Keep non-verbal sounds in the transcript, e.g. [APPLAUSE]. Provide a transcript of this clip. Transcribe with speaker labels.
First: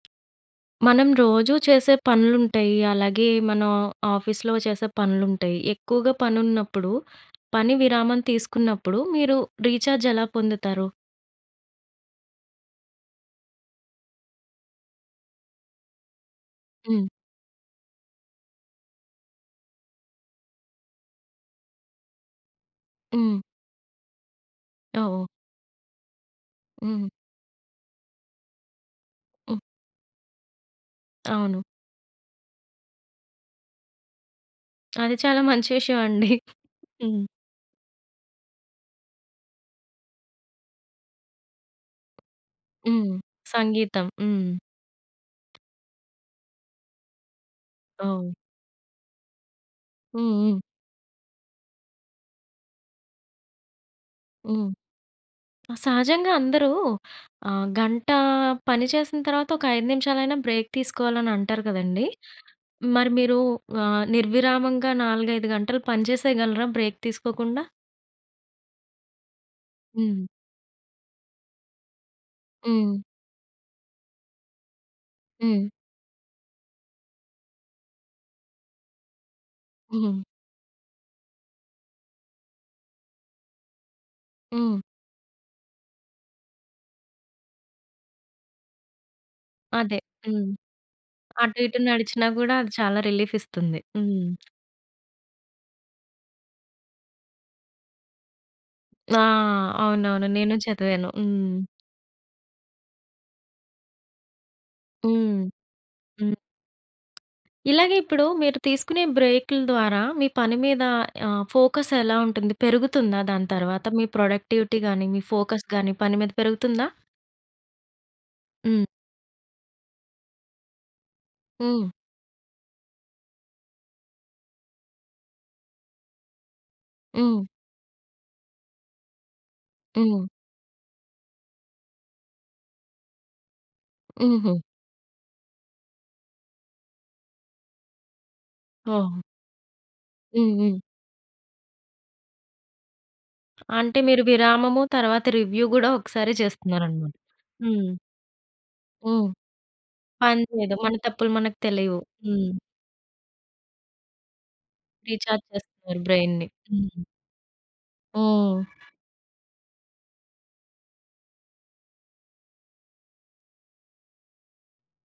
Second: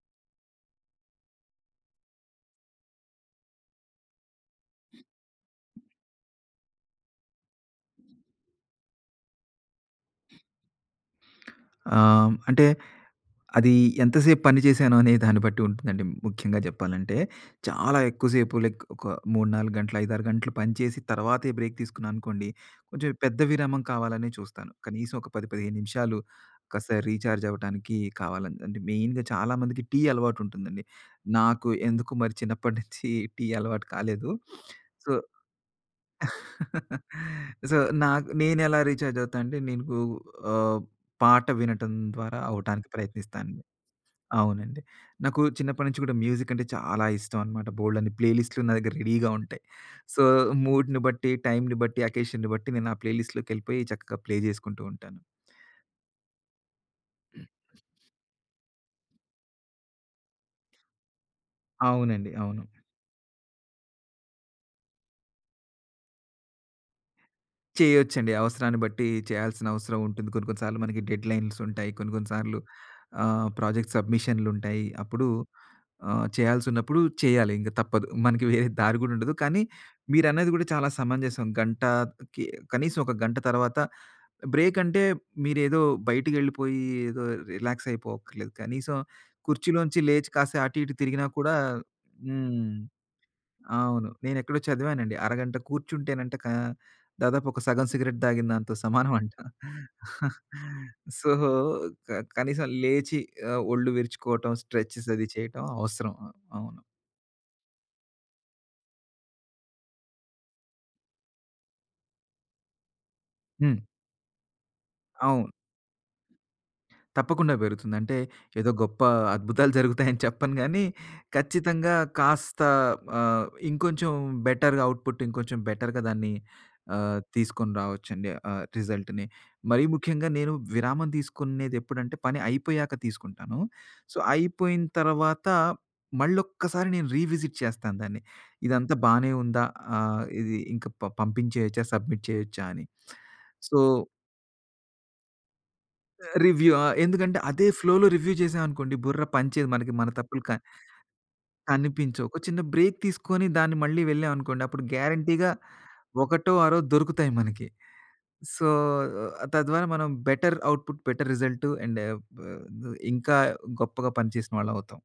Speaker 1: మనం రోజూ చేసే పనులుంటాయి. అలాగే మనం ఆఫీస్‌లో చేసే పనులుంటాయి. ఎక్కువగా పనున్నప్పుడు పని విరామం తీసుకున్నప్పుడు మీరు రీచార్జ్ ఎలా పొందుతారు?
Speaker 2: ఆహ్, అంటే అది ఎంత సేపు పని చేశాను అనే దాన్ని బట్టి ఉంటుందండి ముఖ్యంగా
Speaker 1: హ్మ్.
Speaker 2: జెప్పాలంటే. చాలా ఎక్కువ సేపు లైక్ ఒక 3, 4 గంటలు, 5, 6 గంటలు పని చేసి తర్వాతే బ్రేక్ తీసుకున్నా అనుకోండి, కొంచెం పెద్ద
Speaker 1: హ్మ్.
Speaker 2: విరామం కావాలనే చూస్తాను. కనీసం
Speaker 1: ఓహ్!
Speaker 2: ఒక 10, 15 నిమిషాలు కాస్త
Speaker 1: హ్మ్.
Speaker 2: రీచార్జ్ అవ్వటానికి కావాలంతే. అంటే మెయిన్‌గా చాలా
Speaker 1: హ్మ్.
Speaker 2: మందికి టీ అలవాటు ఉంటుందండి.
Speaker 1: అవును.
Speaker 2: నాకు ఎందుకు మరి చిన్నప్పటి [GIGGLES] నుంచి టీ అలవాటు కాలేదు. [SNIFFS] సో
Speaker 1: అది చాలా మంచి విషయమండి. [GIGGLES]
Speaker 2: [CHUCKLES]
Speaker 1: హ్మ్.
Speaker 2: సో, నాకు నేనేలా రీచార్జ్ అవుతానంటే నేను గూ ఆహ్, పాట వినటం ద్వారా అవ్వటానికి
Speaker 1: హ్మ్.
Speaker 2: ప్రయత్నిస్తాను.
Speaker 1: సంగీతం. హ్మ్.
Speaker 2: అవునండి. నాకు చిన్నప్పటి నుంచి గూడా మ్యూజిక్ అంటే చాలా ఇష్టం అనమాట. బోలెడన్ని ప్లే
Speaker 1: ఓహ్!
Speaker 2: లిస్టులు నా దగ్గర రెడీగా ఉంటాయి. సో
Speaker 1: హ్మ్. హ్మ్.
Speaker 2: మూడ్‌ని బట్టి, టైమ్‌ని బట్టి, అకేషన్‌ని బట్టి నేను ఆ ప్లే లిస్ట్‌‌లోకెళ్ళిపోయి చక్కగా ప్లే
Speaker 1: హ్మ్.
Speaker 2: జేసుకుంటూ ఉంటాను.
Speaker 1: సహజంగా అందరూ ఆహ్, గంట పని చేసిన తర్వాత ఒక 5 నిమిషాలైనా బ్రేక్ తీసుకోవాలని అంటారు గదండీ!
Speaker 2: అవునండి. అవును.
Speaker 1: మరి మీరు ఆహ్, నిర్విరామంగా 4, 5 గంటలు పని చేసేయగలరా బ్రేక్ తీసుకోకుండా?
Speaker 2: చేయొచ్చండి. అవసరాన్ని బట్టి చేయాల్సిన అవసరం
Speaker 1: హ్మ్.
Speaker 2: ఉంటుంది. కొన్ని కొన్ని సార్లు మనకి డెడ్‌లైన్స్ ఉంటాయి. కొన్ని కొన్ని సార్లు
Speaker 1: హ్మ్.
Speaker 2: ఆహ్, ప్రాజెక్ట్ సబ్మిషన్లుంటాయి. అప్పుడు
Speaker 1: హ్మ్.
Speaker 2: ఆహ్, చేయాల్సునప్పుడు చేయాలి ఇంక తప్పదు. మనకి వేరే దారి గూడా ఉండదు. కానీ
Speaker 1: హ్మ్.
Speaker 2: మీరన్నది గూడా చాలా సమంజసం. గంట కి కనీసం ఒక గంట తర్వాత బ్రేక్
Speaker 1: హ్మ్.
Speaker 2: అంటే మీరేదో బయటికెళ్ళిపోయి ఏదో రిలాక్స్ అయిపోవక్కర్లేదు. కనీసం కుర్చీలోంచి
Speaker 1: అదే.
Speaker 2: లేచి
Speaker 1: హ్మ్.
Speaker 2: కాస్త అటు ఇటు తిరిగినా కూడా
Speaker 1: అటు ఇటు నడిచినా గూడా అది
Speaker 2: హ్మ్.
Speaker 1: చాలా రిలీఫ్ ఇస్తుంది.
Speaker 2: అవును.
Speaker 1: హ్మ్.
Speaker 2: నేనేక్కడో చదివానండి అరగంట కూర్చుంటేనంట కా దాదాపు ఒక సగం సిగరెట్ తాగిన దాంతో
Speaker 1: ఆ!
Speaker 2: సమానమంట.
Speaker 1: అవునవును.
Speaker 2: [CHUCKLES]
Speaker 1: నేను చదివాను.
Speaker 2: సో,
Speaker 1: హ్మ్.
Speaker 2: క కనీసం లేచి ఆహ్, ఒళ్ళు విరుచుకోవటం, స్ట్రెచెస్ అది
Speaker 1: హ్మ్.
Speaker 2: చేయటం అవసరం. ఆ!
Speaker 1: హ్మ్.
Speaker 2: అవును.
Speaker 1: ఇలాగే ఇప్పుడు మీరు తీసుకునే బ్రేకులు ద్వారా మీ పని మీద ఆహ్, ఫోకస్ ఎలా ఉంటుంది? పెరుగుతుందా దాని
Speaker 2: హ్మ్.
Speaker 1: తర్వాత మీ ప్రొడక్టివిటీ గాని, మీ
Speaker 2: అవును.
Speaker 1: ఫోకస్ గాని పని మీద పెరుగుతుందా?
Speaker 2: తప్పకుండా బెరుగుతుంది. అంటే ఏదో
Speaker 1: హ్మ్.
Speaker 2: గొప్ప అద్భుతాలు జరుగుతాయి అని చెప్పను గాని
Speaker 1: హ్మ్.
Speaker 2: ఖచ్చితంగా కాస్త ఆహ్, ఇంకొంచెం బెటర్‌గా అవుట్‌పుట్ ఇంకొంచెం బెటర్‌గా దాన్ని ఆహ్,
Speaker 1: హ్మ్.
Speaker 2: తీసుకొని రావచ్చండి. ఆహ్, రిజల్ట్‌ని. మరీ
Speaker 1: హ్మ్.
Speaker 2: ముఖ్యంగా నేను విరామం దీసుకునేది ఎప్పుడంటే పని అయిపోయాక తీసుకుంటాను. సో,
Speaker 1: హుహు.
Speaker 2: అయిపోయిన తర్వాత మళ్ళొక్కసారి నేను రీవిజిట్ చేస్తాను దాన్ని. ఇదంతా
Speaker 1: ఓహో!
Speaker 2: బానే ఉందా? ఆహ్,
Speaker 1: హ్మ్.
Speaker 2: ఇది
Speaker 1: హ్మ్.
Speaker 2: ఇంకా ప పంపించేయొచ్చా సబ్మిట్ చేయొచ్చా అని. సో
Speaker 1: అంటే మీరు విరామము తర్వాత రివ్యూ గూడా
Speaker 2: ఆహ్,
Speaker 1: ఒక్కసారే
Speaker 2: రివ్యూ ఆ!
Speaker 1: చేస్తున్నారన్నమాట.
Speaker 2: ఎందుకంటే అదే
Speaker 1: హ్మ్.
Speaker 2: ఫ్లోలో రివ్యూ జేసాం అనుకోండి బుర్ర
Speaker 1: హ్మ్.
Speaker 2: పనిచేయదు. మనకి మన
Speaker 1: పని
Speaker 2: తప్పులు క...
Speaker 1: చేయదు. మన తప్పులు మనకి తెలీవు.
Speaker 2: కనిపించవు. ఒక
Speaker 1: హ్మ్.
Speaker 2: చిన్న బ్రేక్ తీసుకొని దాన్ని మళ్ళీ వెళ్ళాం అనుకోండి అప్పుడు
Speaker 1: రీచార్జ్
Speaker 2: గ్యారంటీ‌గా
Speaker 1: చేస్తున్నారు బ్రైన్‌ని.
Speaker 2: ఒకటో అరో
Speaker 1: హ్మ్.
Speaker 2: దొరుకుతాయి మనకి. సో,
Speaker 1: హ్మ్.
Speaker 2: ఆహ్, తద్వారా మనం better output, better result and బ్ ద్ ఇంకా గొప్పగా పని చేసిన వాళ్ళం అవుతాం.